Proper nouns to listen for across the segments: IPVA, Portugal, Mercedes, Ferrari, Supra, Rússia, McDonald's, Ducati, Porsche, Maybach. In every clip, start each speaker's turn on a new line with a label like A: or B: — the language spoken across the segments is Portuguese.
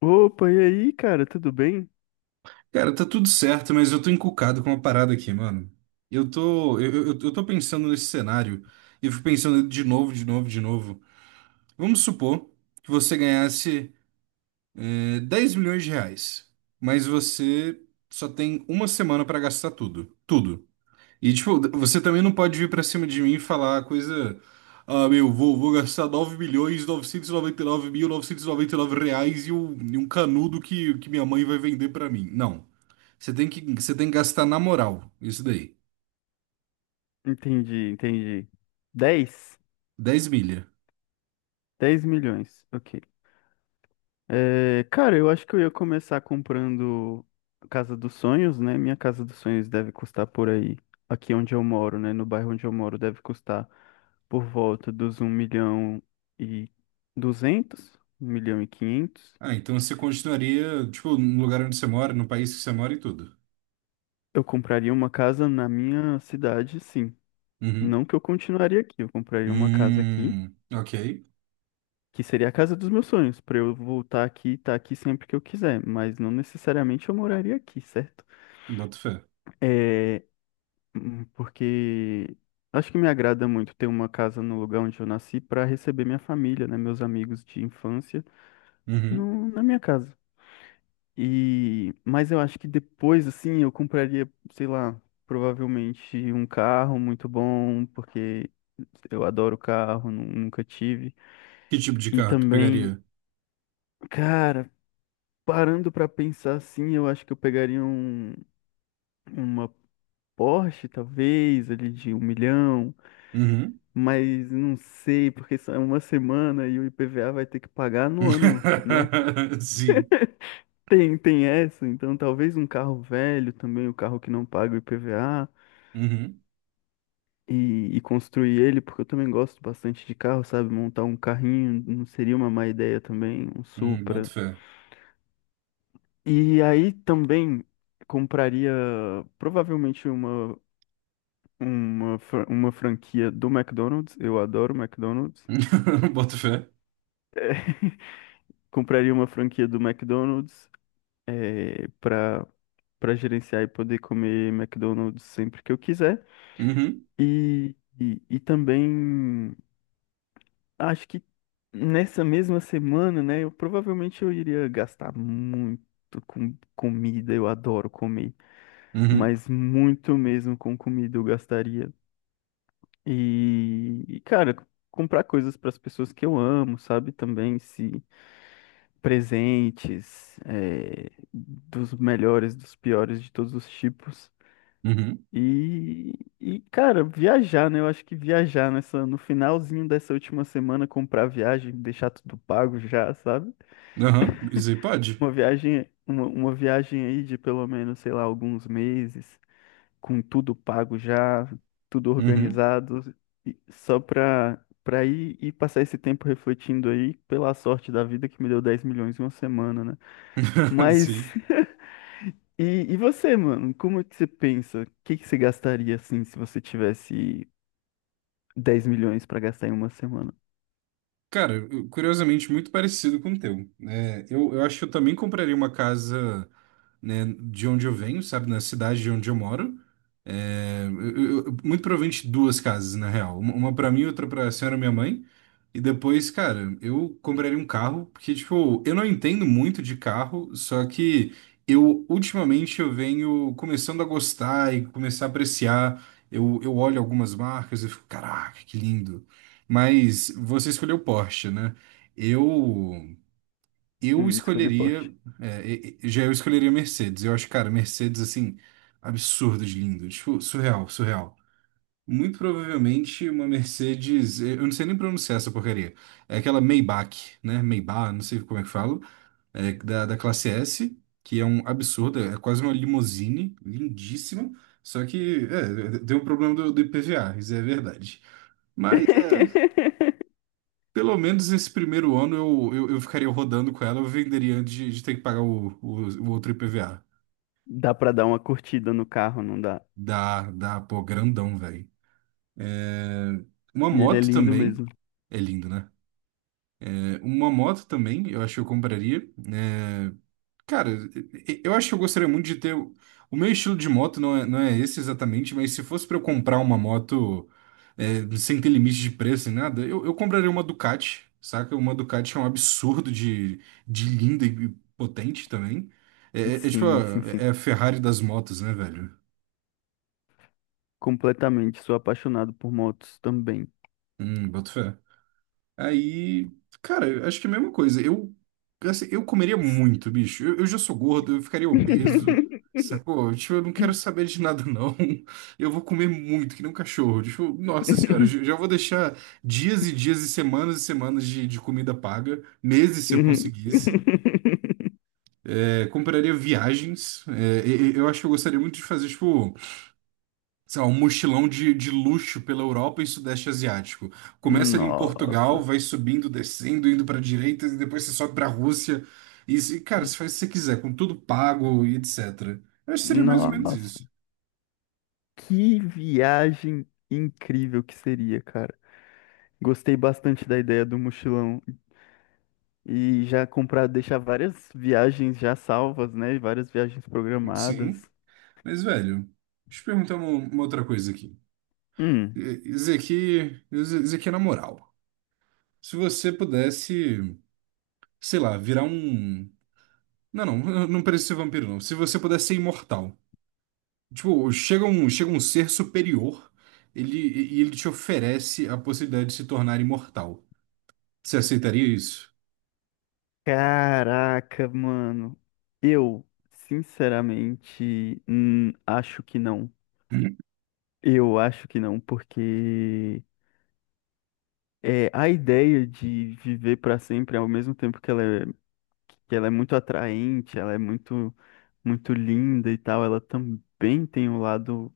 A: Opa, e aí, cara, tudo bem?
B: Cara, tá tudo certo, mas eu tô encucado com uma parada aqui, mano. Eu tô pensando nesse cenário e eu fico pensando de novo, de novo, de novo. Vamos supor que você ganhasse, 10 milhões de reais, mas você só tem uma semana pra gastar tudo. Tudo. E, tipo, você também não pode vir pra cima de mim e falar coisa. Ah, meu, vou gastar R$ 9.999.999 e um canudo que minha mãe vai vender pra mim. Não. Você tem que gastar na moral, isso daí.
A: Entendi, entendi. 10,
B: Dez milha.
A: 10 milhões, ok. Cara, eu acho que eu ia começar comprando a Casa dos Sonhos, né? Minha Casa dos Sonhos deve custar por aí, aqui onde eu moro, né? No bairro onde eu moro, deve custar por volta dos um milhão e duzentos, um milhão e 500.
B: Ah, então você continuaria, tipo, no lugar onde você mora, no país que você mora e tudo.
A: Eu compraria uma casa na minha cidade, sim.
B: Uhum.
A: Não que eu continuaria aqui, eu compraria uma casa aqui,
B: Ok.
A: que seria a casa dos meus sonhos, para eu voltar aqui e estar aqui sempre que eu quiser, mas não necessariamente eu moraria aqui, certo?
B: Boto fé.
A: É, porque acho que me agrada muito ter uma casa no lugar onde eu nasci para receber minha família, né, meus amigos de infância,
B: Uhum.
A: no, na minha casa. Mas eu acho que depois, assim, eu compraria, sei lá, provavelmente um carro muito bom, porque eu adoro carro, nunca tive.
B: Que tipo de
A: E
B: carro tu
A: também,
B: pegaria?
A: cara, parando pra pensar assim, eu acho que eu pegaria uma Porsche, talvez, ali de um milhão,
B: Uhum.
A: mas não sei, porque só é uma semana e o IPVA vai ter que pagar no ano, né?
B: Sim.
A: Tem essa, então talvez um carro velho também, um carro que não paga o IPVA,
B: Uhum.
A: e construir ele, porque eu também gosto bastante de carro, sabe? Montar um carrinho não seria uma má ideia também, um
B: Boto
A: Supra.
B: fé.
A: E aí também compraria provavelmente uma franquia do McDonald's, eu adoro McDonald's.
B: Boto fé.
A: Compraria uma franquia do McDonald's, para gerenciar e poder comer McDonald's sempre que eu quiser.
B: Uhum,
A: E também acho que nessa mesma semana, né, eu provavelmente eu iria gastar muito com comida, eu adoro comer,
B: uhum,
A: mas muito mesmo com comida eu gastaria. Cara, comprar coisas para as pessoas que eu amo, sabe? Também se presentes é, dos melhores, dos piores, de todos os tipos.
B: uhum.
A: E, cara, viajar, né? Eu acho que viajar no finalzinho dessa última semana, comprar viagem, deixar tudo pago já, sabe?
B: Aham, isso aí pode.
A: Uma viagem aí de pelo menos, sei lá, alguns meses, com tudo pago já, tudo
B: Uhum.
A: organizado, e só pra ir e passar esse tempo refletindo aí, pela sorte da vida que me deu 10 milhões em uma semana, né?
B: Sim.
A: Mas você, mano? Como é que você pensa? O que que você gastaria assim se você tivesse 10 milhões para gastar em uma semana?
B: Cara, curiosamente, muito parecido com o teu. É, eu acho que eu também compraria uma casa, né, de onde eu venho, sabe, na cidade de onde eu moro. É, muito provavelmente duas casas, na real. Uma para mim, outra para a senhora minha mãe. E depois, cara, eu compraria um carro, porque, tipo, eu não entendo muito de carro, só que eu, ultimamente, eu venho começando a gostar e começar a apreciar. Eu olho algumas marcas e fico, caraca, que lindo. Mas você escolheu Porsche, né? Eu eu
A: Sim, escolher
B: escolheria,
A: Porsche.
B: já eu escolheria Mercedes. Eu acho, cara, Mercedes assim absurdo de lindo, tipo, surreal, surreal. Muito provavelmente uma Mercedes, eu não sei nem pronunciar essa porcaria. É aquela Maybach, né? Maybach, não sei como é que falo, é da classe S, que é um absurdo, é quase uma limousine, lindíssima. Só que é, deu um problema do IPVA, isso é verdade. Mas é. Pelo menos esse primeiro ano eu ficaria rodando com ela, eu venderia antes de ter que pagar o outro IPVA.
A: Dá pra dar uma curtida no carro, não dá?
B: Dá, dá, pô, grandão, velho. É, uma
A: E ele é
B: moto
A: lindo
B: também.
A: mesmo.
B: É lindo, né? É, uma moto também, eu acho que eu compraria, né? Cara, eu acho que eu gostaria muito de ter. O meu estilo de moto não é esse exatamente, mas se fosse pra eu comprar uma moto, sem ter limite de preço nem nada, eu compraria uma Ducati, saca? Uma Ducati é um absurdo de linda e potente também. É, é- é tipo a,
A: Sim, sim, sim.
B: é a Ferrari das motos, né, velho?
A: Completamente. Sou apaixonado por motos também.
B: Boto fé. Aí, cara, eu acho que é a mesma coisa. Eu, assim, eu comeria muito, bicho. Eu já sou gordo, eu ficaria obeso, sacou? Tipo, eu não quero saber de nada, não. Eu vou comer muito, que nem um cachorro. Tipo, nossa senhora, já já vou deixar dias e dias e semanas de comida paga, meses se eu conseguisse. É, compraria viagens. É, eu acho que eu gostaria muito de fazer, tipo, sei lá, um mochilão de luxo pela Europa e Sudeste Asiático. Começa ali em Portugal,
A: Nossa,
B: vai subindo, descendo, indo para direita, e depois você sobe para a Rússia. E, cara, você faz o que você quiser, com tudo pago e etc. Eu acho que seria mais ou menos
A: nossa,
B: isso.
A: que viagem incrível que seria, cara. Gostei bastante da ideia do mochilão e já comprar, deixar várias viagens já salvas, né? Várias viagens
B: Sim.
A: programadas.
B: Mas, velho, deixa eu perguntar uma outra coisa aqui.
A: Hum,
B: Isso aqui, isso aqui é na moral. Se você pudesse, sei lá, virar um. Não, não, não precisa ser vampiro, não. Se você pudesse ser imortal. Tipo, chega um ser superior, ele, e ele te oferece a possibilidade de se tornar imortal. Você aceitaria isso?
A: caraca, mano. Eu, sinceramente, acho que não. Eu acho que não, porque é, a ideia de viver para sempre, ao mesmo tempo que ela é muito atraente, ela é muito, muito linda e tal, ela também tem o lado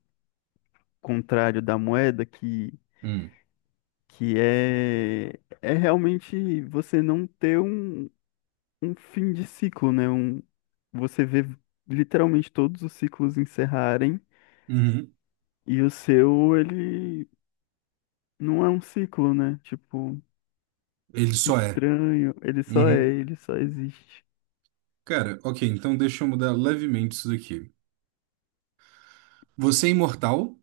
A: contrário da moeda,
B: Hum.
A: é realmente você não ter um fim de ciclo, né? Você vê literalmente todos os ciclos encerrarem
B: Uhum.
A: e o seu, ele não é um ciclo, né? Tipo,
B: Ele só é.
A: estranho, ele só é,
B: Uhum.
A: ele só existe.
B: Cara, ok, então deixa eu mudar levemente isso daqui. Você é imortal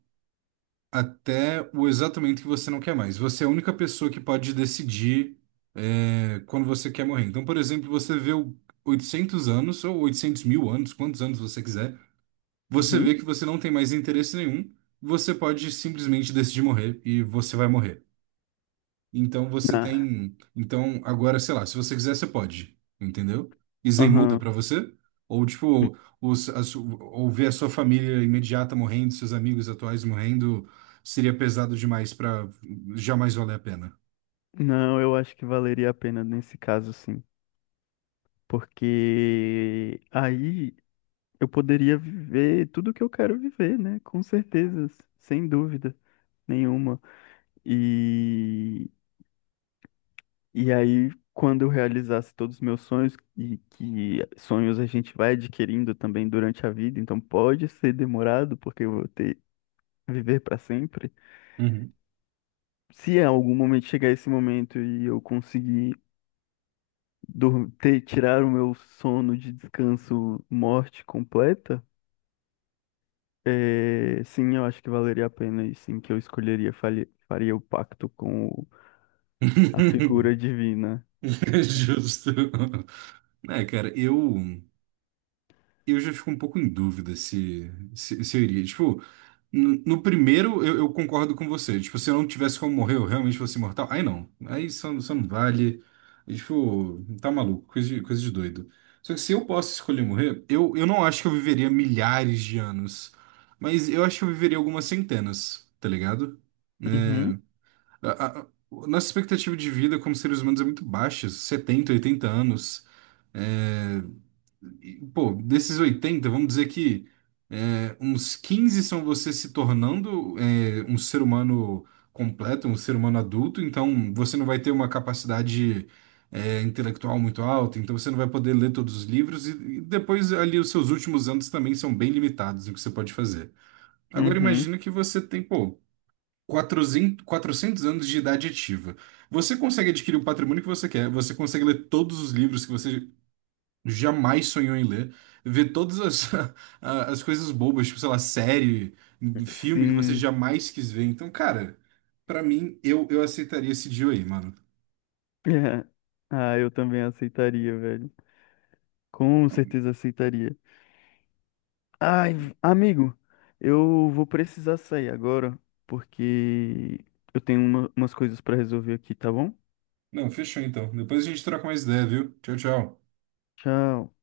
B: até o exato momento que você não quer mais. Você é a única pessoa que pode decidir, quando você quer morrer. Então, por exemplo, você viveu 800 anos ou 800.000 anos, quantos anos você quiser. Você vê
A: Uhum.
B: que você não tem mais interesse nenhum, você pode simplesmente decidir morrer e você vai morrer. Então você tem. Então agora, sei lá, se você quiser, você pode, entendeu? E Zen muda
A: Aham.
B: pra você? Ou tipo, ou ver a sua família imediata morrendo, seus amigos atuais morrendo, seria pesado demais pra jamais valer a pena.
A: Não, eu acho que valeria a pena nesse caso, sim. Porque aí eu poderia viver tudo o que eu quero viver, né? Com certeza, sem dúvida nenhuma. E, e aí, quando eu realizasse todos os meus sonhos, e que sonhos a gente vai adquirindo também durante a vida, então pode ser demorado, porque eu vou ter viver para sempre.
B: Uhum.
A: Se em algum momento chegar esse momento e eu conseguir tirar o meu sono de descanso morte completa, é, sim, eu acho que valeria a pena e sim que eu escolheria, faria o pacto com a figura divina.
B: Justo. É, cara, eu já fico um pouco em dúvida se eu iria. Tipo, no primeiro, eu concordo com você. Tipo, se eu não tivesse como morrer, eu realmente fosse imortal. Aí não. Aí só, isso não vale. E, tipo, tá maluco. Coisa de doido. Só que se eu posso escolher morrer, eu não acho que eu viveria milhares de anos. Mas eu acho que eu viveria algumas centenas, tá ligado? Né?
A: Uhum,
B: A, a- a- Nossa expectativa de vida como seres humanos é muito baixa, 70, 80 anos. É, Pô, desses 80 vamos dizer que uns 15 são você se tornando um ser humano completo, um ser humano adulto, então você não vai ter uma capacidade intelectual muito alta, então você não vai poder ler todos os livros, e depois ali os seus últimos anos também são bem limitados no que você pode fazer. Agora
A: uhum,
B: imagina que você tem, pô, quatrocentos anos de idade ativa. Você consegue adquirir o patrimônio que você quer, você consegue ler todos os livros que você jamais sonhou em ler, ver todas as, as coisas bobas, tipo, sei lá, série, filme que você
A: sim.
B: jamais quis ver. Então, cara, pra mim, eu aceitaria esse deal aí, mano.
A: É. Ah, eu também aceitaria, velho. Com certeza aceitaria. Ai, amigo, eu vou precisar sair agora, porque eu tenho umas coisas pra resolver aqui, tá bom?
B: Não, fechou então. Depois a gente troca mais ideia, viu? Tchau, tchau.
A: Tchau.